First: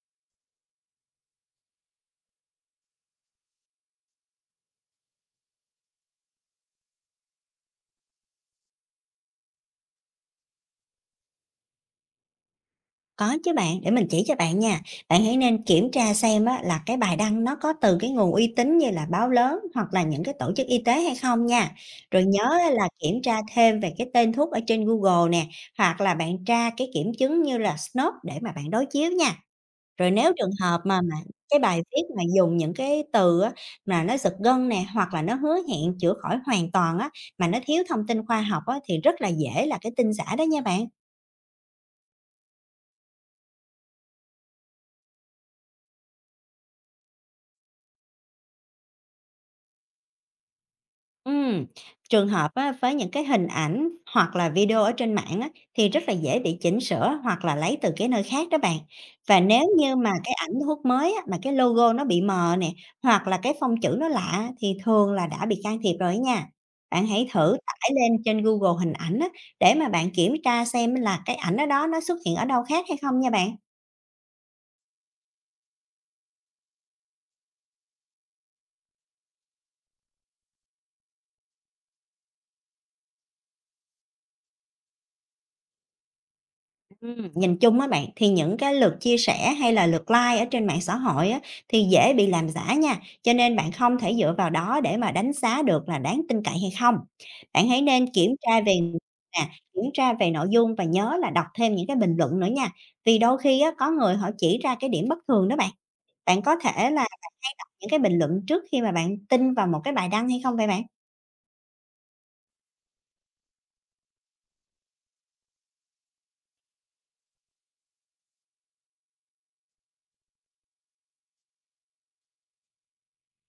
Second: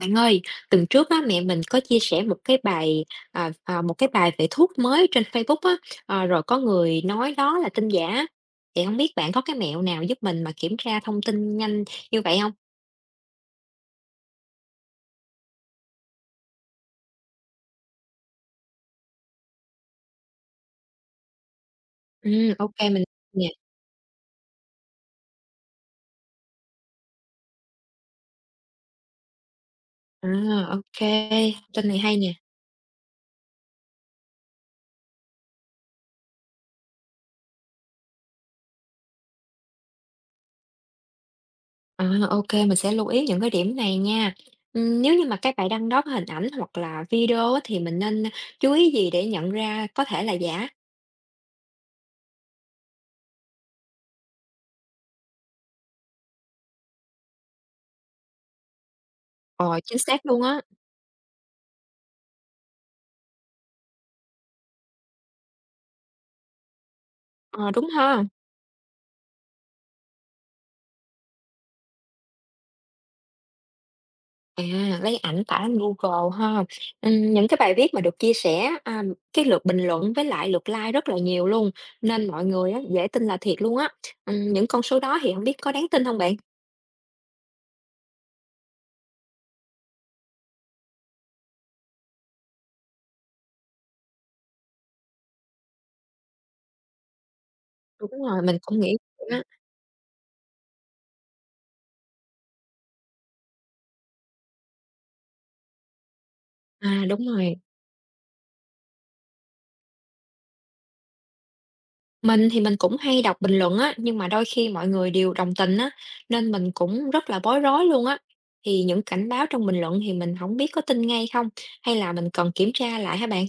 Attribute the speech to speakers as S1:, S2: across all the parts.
S1: Bạn ơi, tuần trước á, mẹ mình có chia sẻ một cái bài một cái bài về thuốc mới trên Facebook á, rồi có người nói đó là tin giả. Thì không biết bạn có cái mẹo nào giúp mình mà kiểm tra thông tin nhanh như vậy không?
S2: Có chứ bạn, để mình chỉ cho bạn nha. Bạn hãy nên kiểm tra xem á, là cái bài đăng nó có từ cái nguồn uy tín như là báo lớn hoặc là những cái tổ chức y tế hay không nha. Rồi
S1: Ừ,
S2: nhớ á,
S1: ok
S2: là
S1: mình
S2: kiểm tra
S1: nè.
S2: thêm về cái tên thuốc ở trên Google nè, hoặc là bạn tra cái kiểm chứng như là SNOP để mà bạn đối chiếu nha. Rồi
S1: À,
S2: nếu trường hợp
S1: ok,
S2: mà cái bài
S1: tin này
S2: viết
S1: hay
S2: mà
S1: nè.
S2: dùng những cái từ á, mà nó giật gân nè, hoặc là nó hứa hẹn chữa khỏi hoàn toàn á, mà nó thiếu thông tin khoa học á, thì rất là dễ là cái tin giả đó nha bạn.
S1: À, ok, mình sẽ lưu ý những cái điểm này nha. Ừ, nếu như mà cái bài đăng đó có hình ảnh hoặc là video á, thì mình nên chú ý gì để nhận ra có thể là giả?
S2: Ừm, trường hợp á, với những cái hình ảnh hoặc là video ở trên mạng á, thì rất là dễ bị chỉnh sửa hoặc là lấy từ cái nơi khác đó bạn. Và nếu
S1: Ờ,
S2: như
S1: chính
S2: mà
S1: xác
S2: cái
S1: luôn
S2: ảnh
S1: á.
S2: hút mới á, mà cái logo nó bị mờ nè, hoặc là cái phông chữ nó lạ, thì thường là đã bị can thiệp rồi nha. Bạn hãy thử
S1: Ờ, đúng
S2: tải lên
S1: ha.
S2: trên Google hình ảnh á, để mà bạn kiểm tra xem là cái ảnh ở đó nó xuất hiện ở đâu khác hay không nha bạn.
S1: À, lấy ảnh tải lên Google ha? Những cái bài viết mà được chia sẻ, cái lượt bình luận với lại lượt like rất là nhiều luôn, nên mọi người á, dễ tin là thiệt luôn á. Những con số đó thì không biết có đáng tin không bạn?
S2: Nhìn chung á bạn, thì những cái lượt chia sẻ hay là lượt like ở trên mạng xã hội á, thì dễ bị làm giả nha, cho nên bạn không thể dựa vào đó để mà đánh giá được là đáng tin cậy hay không. Bạn hãy nên
S1: Đúng
S2: kiểm
S1: rồi, mình
S2: tra về
S1: cũng nghĩ vậy á.
S2: nè, kiểm tra về nội dung, và nhớ là đọc thêm những cái bình luận nữa nha. Vì đôi khi á, có người họ chỉ ra cái điểm bất thường đó bạn. Bạn có thể là
S1: À, đúng rồi.
S2: những cái bình luận trước khi mà bạn tin vào một cái bài đăng hay không vậy bạn?
S1: Mình thì mình cũng hay đọc bình luận á, nhưng mà đôi khi mọi người đều đồng tình á, nên mình cũng rất là bối rối luôn á. Thì những cảnh báo trong bình luận thì mình không biết có tin ngay không, hay là mình cần kiểm tra lại hả bạn?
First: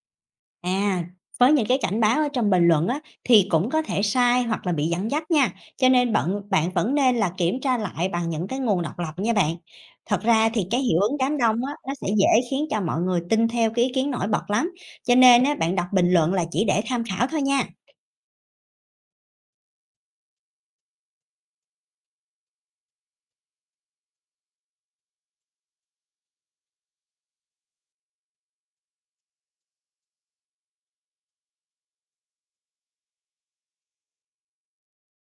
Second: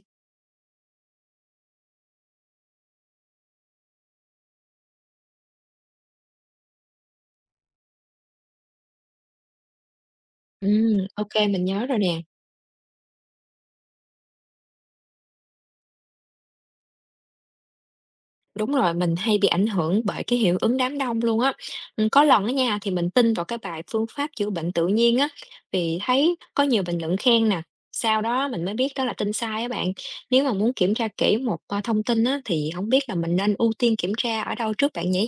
S2: À, với những cái cảnh báo ở trong bình luận á, thì cũng có thể sai hoặc là bị dẫn dắt nha. Cho nên bạn bạn vẫn nên là kiểm tra lại bằng những cái nguồn độc lập nha bạn. Thật ra thì cái hiệu ứng
S1: Ô
S2: đám đông
S1: mình
S2: á,
S1: nhớ
S2: nó
S1: rồi
S2: sẽ
S1: nè.
S2: dễ khiến cho mọi người tin theo cái ý kiến nổi bật lắm. Cho nên á, bạn đọc bình luận là chỉ để tham khảo thôi nha.
S1: Đúng rồi, mình hay bị ảnh hưởng bởi cái hiệu ứng đám đông luôn á. Có lần á nha, thì mình tin vào cái bài phương pháp chữa bệnh tự nhiên á, vì thấy có nhiều bình luận khen nè. Sau đó mình mới biết đó là tin sai á bạn. Nếu mà muốn kiểm tra kỹ một thông tin á, thì không biết là mình nên ưu tiên kiểm tra ở đâu trước bạn nhỉ?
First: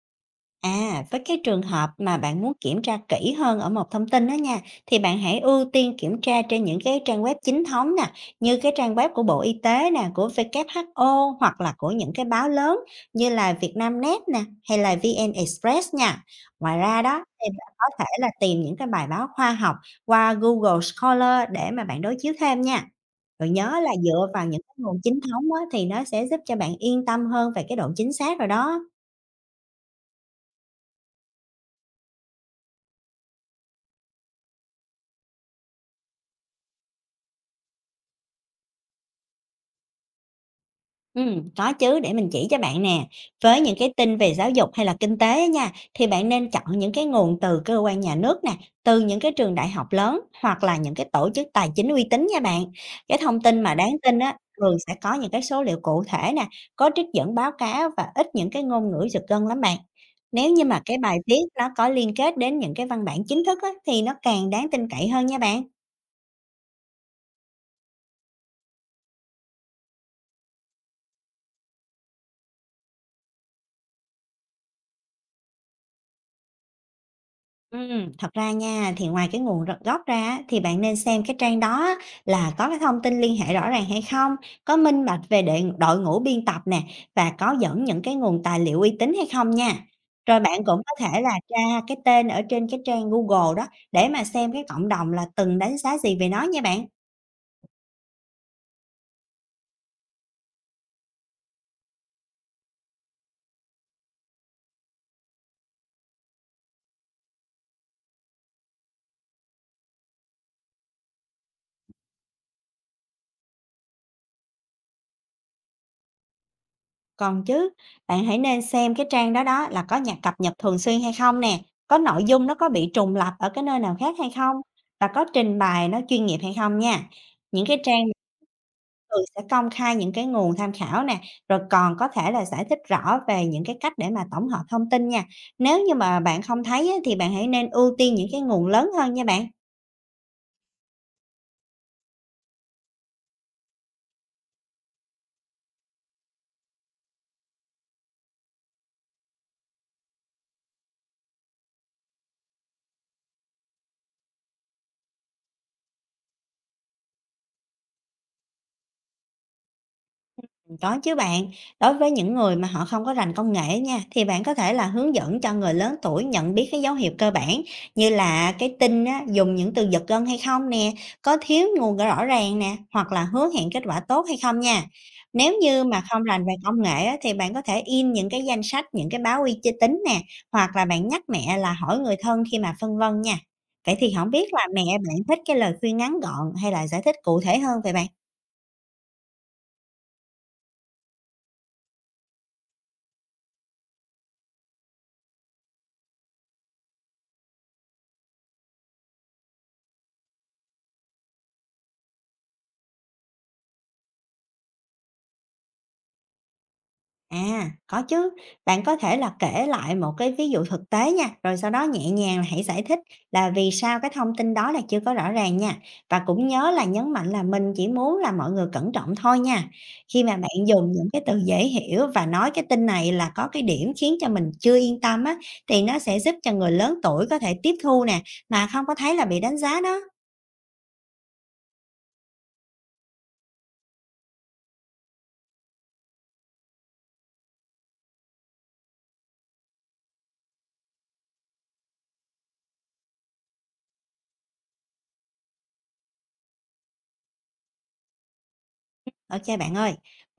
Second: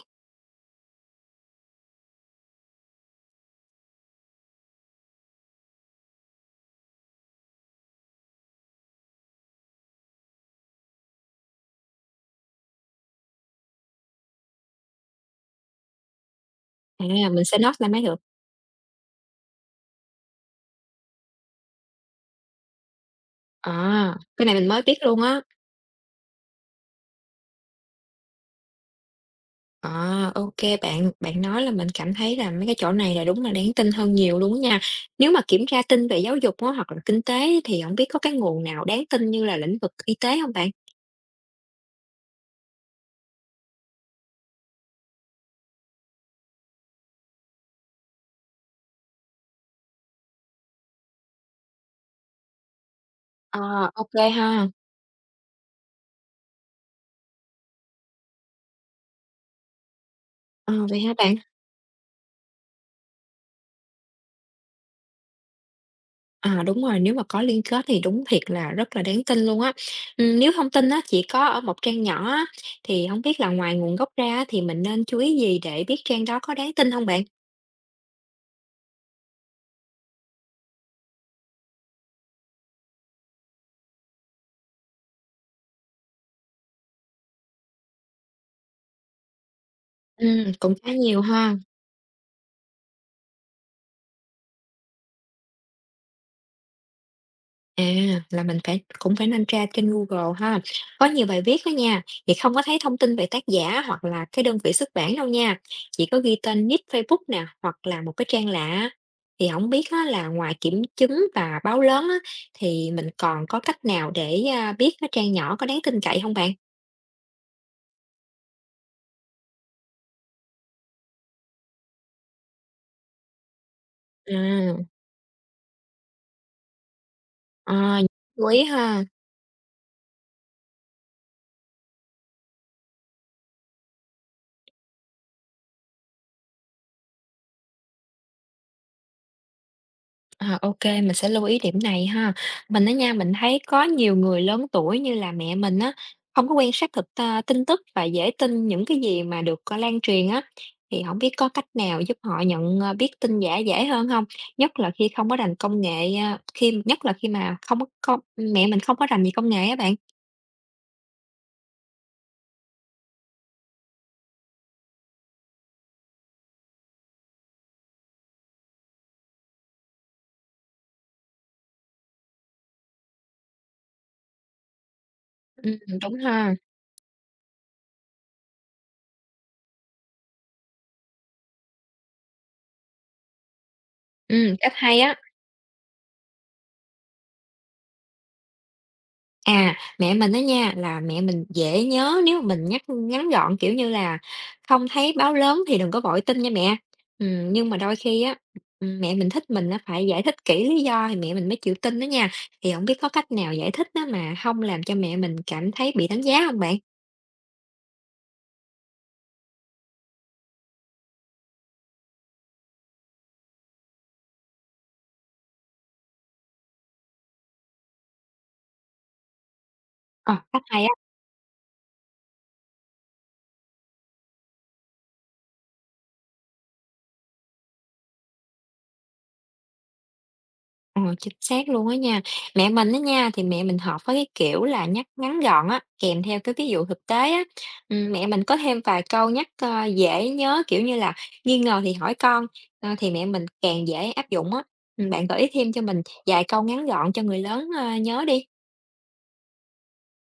S2: À, với cái trường hợp mà bạn muốn kiểm tra kỹ hơn ở một thông tin đó nha, thì bạn hãy ưu tiên kiểm tra trên những cái trang web chính thống nè, như cái trang web của Bộ Y tế nè, của WHO, hoặc là của những cái báo lớn như là Vietnamnet nè, hay là VN Express nha. Ngoài ra
S1: À,
S2: đó
S1: mình
S2: thì
S1: sẽ
S2: bạn
S1: note
S2: có
S1: lại mới
S2: thể
S1: được.
S2: là tìm những cái bài báo khoa học qua Google Scholar để mà bạn đối chiếu thêm nha. Rồi nhớ là
S1: À,
S2: dựa vào
S1: cái này
S2: những
S1: mình
S2: cái
S1: mới biết
S2: nguồn chính
S1: luôn á.
S2: thống á, thì nó sẽ giúp cho bạn yên tâm hơn về cái độ chính xác rồi đó.
S1: À, ok bạn bạn nói là mình cảm thấy là mấy cái chỗ này là đúng là đáng tin hơn nhiều luôn á nha. Nếu mà kiểm tra tin về giáo dục á, hoặc là kinh tế thì không biết có cái nguồn nào đáng tin như là lĩnh vực y tế không bạn?
S2: Có chứ, để mình chỉ cho bạn nè. Với những cái tin về giáo dục hay là kinh tế á nha, thì bạn nên chọn những cái nguồn từ cơ quan nhà nước nè, từ những cái trường đại học lớn, hoặc là những cái tổ chức tài chính uy tín nha bạn. Cái thông tin mà
S1: Ờ,
S2: đáng
S1: ok
S2: tin á,
S1: ha.
S2: thường sẽ có những cái số liệu cụ thể nè, có trích dẫn báo cáo và ít những cái ngôn ngữ giật gân lắm bạn. Nếu như
S1: Ờ,
S2: mà cái
S1: vậy hả
S2: bài
S1: bạn?
S2: viết nó có liên kết đến những cái văn bản chính thức á, thì nó càng đáng tin cậy hơn nha bạn.
S1: À, đúng rồi, nếu mà có liên kết thì đúng thiệt là rất là đáng tin luôn á. Nếu thông tin á chỉ có ở một trang nhỏ á, thì không biết là ngoài nguồn gốc ra á thì mình nên chú ý gì để biết trang đó có đáng tin không bạn?
S2: Thật ra nha, thì ngoài cái nguồn gốc ra á, thì bạn nên xem cái trang đó á, là có cái thông tin liên hệ rõ ràng hay không, có minh bạch về đội ngũ biên tập nè, và có dẫn những cái nguồn tài liệu uy tín hay không nha. Rồi bạn
S1: Cũng
S2: cũng
S1: khá
S2: có thể
S1: nhiều
S2: là
S1: ha.
S2: tra cái tên ở trên cái trang Google đó, để mà xem cái cộng đồng là từng đánh giá gì về nó nha bạn.
S1: À, là mình phải cũng phải nên tra trên Google ha. Có nhiều bài viết đó nha, thì không có thấy thông tin về tác giả hoặc là cái đơn vị xuất bản đâu nha. Chỉ có ghi tên nick Facebook nè, hoặc là một cái trang lạ. Thì không biết á, là ngoài kiểm chứng và báo lớn á, thì mình còn có cách nào để biết cái trang nhỏ có đáng tin cậy không bạn?
S2: Còn chứ, bạn hãy nên xem cái trang đó đó là có nhạc cập nhật thường xuyên hay không nè, có nội dung nó có bị trùng lặp ở cái nơi nào khác hay không,
S1: À,
S2: và có trình bày nó chuyên nghiệp hay không nha. Những cái
S1: à,
S2: trang
S1: chú ý ha.
S2: thường sẽ công khai những cái nguồn tham khảo nè, rồi còn có thể là giải thích rõ về những cái cách để mà tổng hợp thông tin nha. Nếu như mà bạn không thấy á, thì bạn hãy nên ưu tiên những cái nguồn lớn hơn nha bạn.
S1: À, ô mình sẽ lưu ý điểm này ha. Mình á nha, mình thấy có nhiều người lớn tuổi như là mẹ mình á, không có quan sát thực ta tin tức và dễ tin những cái gì mà được, lan truyền á. Thì không biết có cách nào giúp họ nhận, biết tin giả dễ hơn không? Nhất là khi không có rành công nghệ, a, khi nhất là khi mà không có công mẹ mình không có rành gì công nghệ á bạn.
S2: Có chứ bạn, đối với những người mà họ không có rành công nghệ nha, thì bạn có thể là hướng dẫn cho người lớn tuổi nhận biết cái dấu hiệu cơ bản, như là cái tin á, dùng những từ giật gân hay không nè, có thiếu nguồn rõ ràng nè, hoặc là hứa hẹn kết quả tốt hay không nha. Nếu như mà
S1: Đúng
S2: không rành về
S1: ha.
S2: công nghệ á, thì bạn có thể in những cái danh sách, những cái báo uy tín tính nè, hoặc là bạn nhắc mẹ là hỏi người thân khi mà phân vân nha. Vậy thì không biết
S1: Ừ,
S2: là
S1: cách
S2: mẹ
S1: hay
S2: bạn
S1: á.
S2: thích cái lời khuyên ngắn gọn, hay là giải thích cụ thể hơn về bạn?
S1: À, mẹ mình á nha, là mẹ mình dễ nhớ nếu mà mình nhắc ngắn gọn, kiểu như là "Không thấy báo lớn thì đừng có vội tin nha mẹ." Nhưng mà đôi khi á, mẹ mình thích mình á phải giải thích kỹ lý do thì mẹ mình mới chịu tin đó nha. Thì không biết có cách nào giải thích đó mà không làm cho mẹ mình cảm thấy bị đánh giá không bạn?
S2: À, có chứ. Bạn có thể là kể lại một cái ví dụ thực tế nha, rồi sau đó nhẹ nhàng là hãy giải thích là vì sao cái thông tin đó là chưa có rõ ràng nha. Và cũng nhớ là nhấn mạnh là mình chỉ muốn là mọi người cẩn trọng thôi nha. Khi
S1: Ờ,
S2: mà bạn
S1: cách hay á.
S2: dùng những cái từ dễ hiểu và nói cái tin này là có cái điểm khiến cho mình chưa yên tâm á, thì nó sẽ giúp cho người lớn tuổi có thể tiếp thu nè, mà không có thấy là bị đánh giá đó.
S1: Ờ, chính xác luôn á nha. Mẹ mình á nha, thì mẹ mình hợp với cái kiểu là nhắc ngắn gọn á, kèm theo cái ví dụ thực tế á. Mẹ mình có thêm vài câu nhắc, dễ nhớ, kiểu như là "Nghi ngờ thì hỏi con", ờ, thì mẹ mình càng dễ áp dụng á. Bạn gợi ý thêm cho mình vài câu ngắn gọn cho người lớn, nhớ đi.
S2: Ok bạn ơi,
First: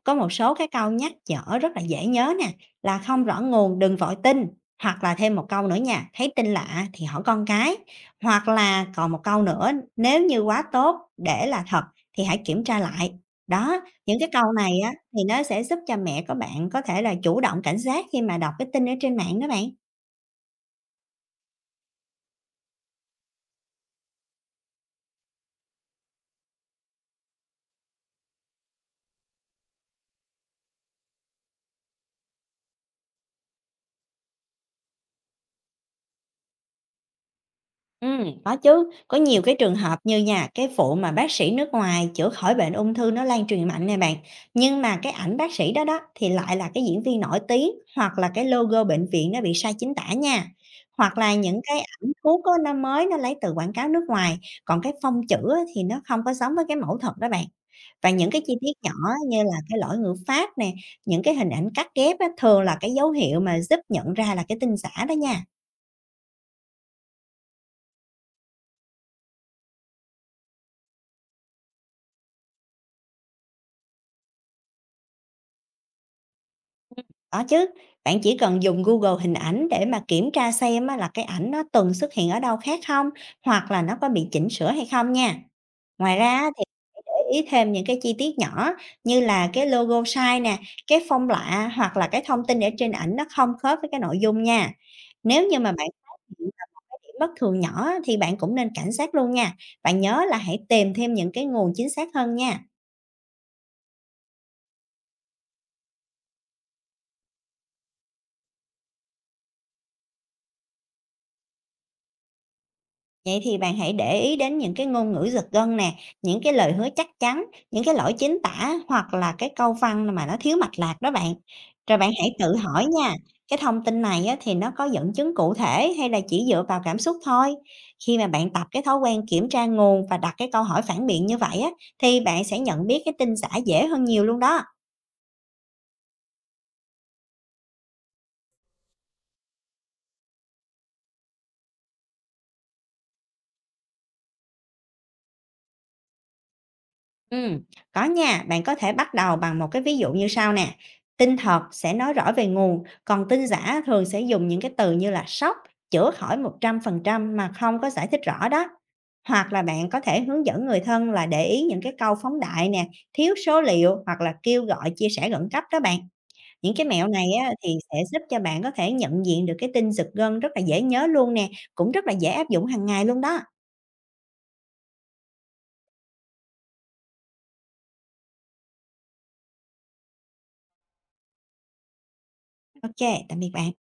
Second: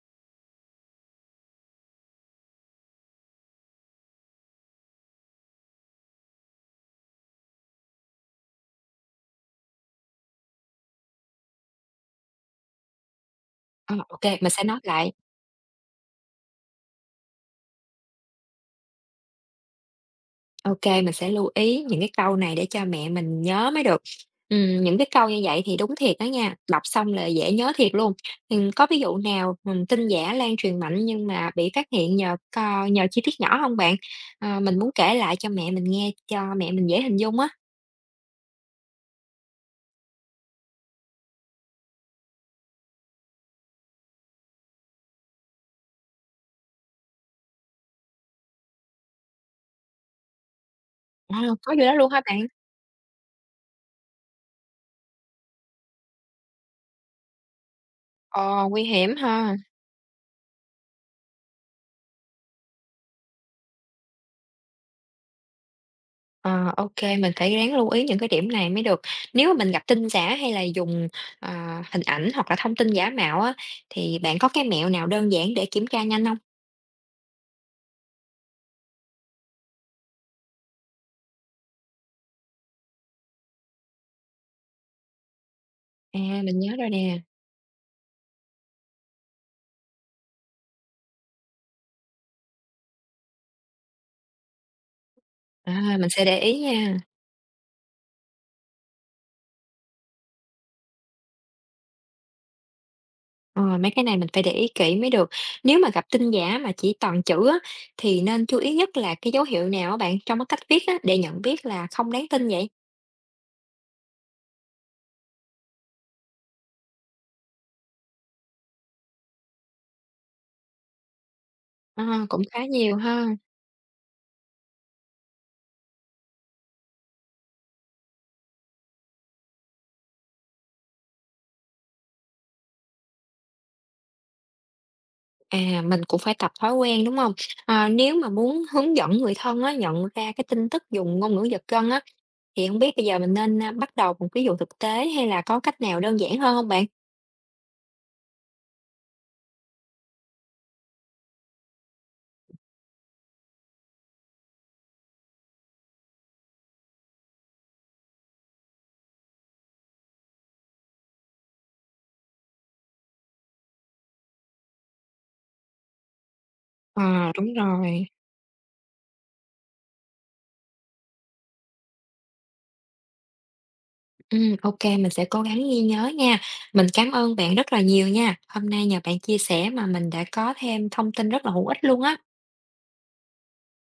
S2: có một số cái câu nhắc nhở rất là dễ nhớ nè, là không rõ nguồn đừng vội tin, hoặc là thêm một câu nữa nha, thấy tin lạ thì hỏi con cái, hoặc là còn một câu nữa, nếu như quá tốt để là thật thì hãy kiểm tra lại. Đó,
S1: Ờ, ô
S2: những cái câu
S1: mình sẽ
S2: này
S1: nói
S2: á
S1: lại.
S2: thì nó sẽ giúp cho mẹ của bạn có thể là chủ động cảnh giác khi mà đọc cái tin ở trên mạng đó bạn.
S1: OK, mình sẽ lưu ý những cái câu này để cho mẹ mình nhớ mới được. Những cái câu như vậy thì đúng thiệt đó nha, đọc xong là dễ nhớ thiệt luôn. Có ví dụ nào, tin giả lan truyền mạnh nhưng mà bị phát hiện nhờ co nhờ chi tiết nhỏ không bạn? Ờ, mình muốn kể lại cho mẹ mình nghe cho mẹ mình dễ hình dung á.
S2: Có chứ, có nhiều cái trường hợp như nha, cái vụ mà bác sĩ nước ngoài chữa khỏi bệnh ung thư nó lan truyền mạnh nè bạn. Nhưng mà cái ảnh bác sĩ đó đó thì lại là cái diễn viên nổi tiếng, hoặc là cái logo bệnh viện nó bị sai chính tả nha. Hoặc là
S1: Ờ,
S2: những
S1: có
S2: cái
S1: gì đó luôn
S2: ảnh
S1: hả bạn?
S2: thuốc á, nó mới nó lấy từ quảng cáo nước ngoài, còn cái phông chữ á, thì nó không có giống với cái mẫu thật đó bạn. Và những cái chi
S1: Ờ,
S2: tiết
S1: nguy
S2: nhỏ
S1: hiểm
S2: như
S1: ha.
S2: là cái lỗi ngữ pháp nè, những cái hình ảnh cắt ghép á, thường là cái dấu hiệu mà giúp nhận ra là cái tin giả đó nha.
S1: Ờ, ô mình phải ráng lưu ý những cái điểm này mới được. Nếu mà mình gặp tin giả hay là dùng, hình ảnh hoặc là thông tin giả mạo á, thì bạn có cái mẹo nào đơn giản để kiểm tra nhanh không?
S2: Có chứ, bạn chỉ cần dùng Google hình ảnh để mà kiểm tra xem á, là cái ảnh nó từng xuất hiện ở đâu khác không, hoặc là nó có bị chỉnh sửa hay không nha. Ngoài ra
S1: À,
S2: á,
S1: mình
S2: thì
S1: nhớ rồi nè,
S2: để ý thêm những cái chi tiết nhỏ như là cái logo sai nè, cái phông lạ, hoặc là cái thông tin ở trên ảnh nó không khớp với cái nội dung nha. Nếu như mà
S1: à,
S2: bạn
S1: mình
S2: phát
S1: sẽ để
S2: hiện
S1: ý
S2: ra
S1: nha.
S2: cái điểm bất thường nhỏ á, thì bạn cũng nên cảnh giác luôn nha. Bạn nhớ là hãy tìm thêm những cái nguồn chính xác hơn nha.
S1: Ờ, mấy cái này mình phải để ý kỹ mới được. Nếu mà gặp tin giả mà chỉ toàn chữ á, thì nên chú ý nhất là cái dấu hiệu nào á bạn, trong cái cách viết á, để nhận biết là không đáng tin vậy?
S2: Vậy thì bạn hãy để ý đến những cái ngôn ngữ giật gân nè, những cái lời hứa chắc chắn, những cái lỗi chính tả, hoặc là cái câu văn mà nó thiếu mạch lạc đó bạn. Rồi
S1: Ờ,
S2: bạn hãy
S1: cũng
S2: tự
S1: khá
S2: hỏi
S1: nhiều
S2: nha,
S1: ha.
S2: cái thông tin này á, thì nó có dẫn chứng cụ thể hay là chỉ dựa vào cảm xúc thôi. Khi mà bạn tập cái thói quen kiểm tra nguồn và đặt cái câu hỏi phản biện như vậy á, thì bạn sẽ nhận biết cái tin giả dễ hơn nhiều luôn đó.
S1: À, mình cũng phải tập thói quen, đúng không? À, nếu mà muốn hướng dẫn người thân á, nhận ra cái tin tức dùng ngôn ngữ giật gân á, thì không biết bây giờ mình nên, bắt đầu một ví dụ thực tế hay là có cách nào đơn giản hơn không bạn?
S2: Ừm, có nha, bạn có thể bắt đầu bằng một cái ví dụ như sau nè. Tin thật sẽ nói rõ về nguồn, còn tin giả thường sẽ dùng những cái từ như là sốc, chữa khỏi 100% mà không có giải thích rõ đó. Hoặc là bạn có thể hướng dẫn người thân là để ý những cái câu phóng đại nè, thiếu số liệu, hoặc là kêu gọi chia sẻ khẩn cấp đó bạn. Những cái mẹo này
S1: Ờ,
S2: á,
S1: đúng
S2: thì sẽ
S1: rồi.
S2: giúp cho bạn có thể nhận diện được cái tin giật gân rất là dễ nhớ luôn nè, cũng rất là dễ áp dụng hàng ngày luôn đó.
S1: Ô mình sẽ cố gắng ghi nhớ nha. Mình cảm ơn bạn rất là nhiều nha. Hôm nay nhờ bạn chia sẻ mà mình đã có thêm thông tin rất là hữu ích luôn á.
S2: Ok, tạm biệt bạn.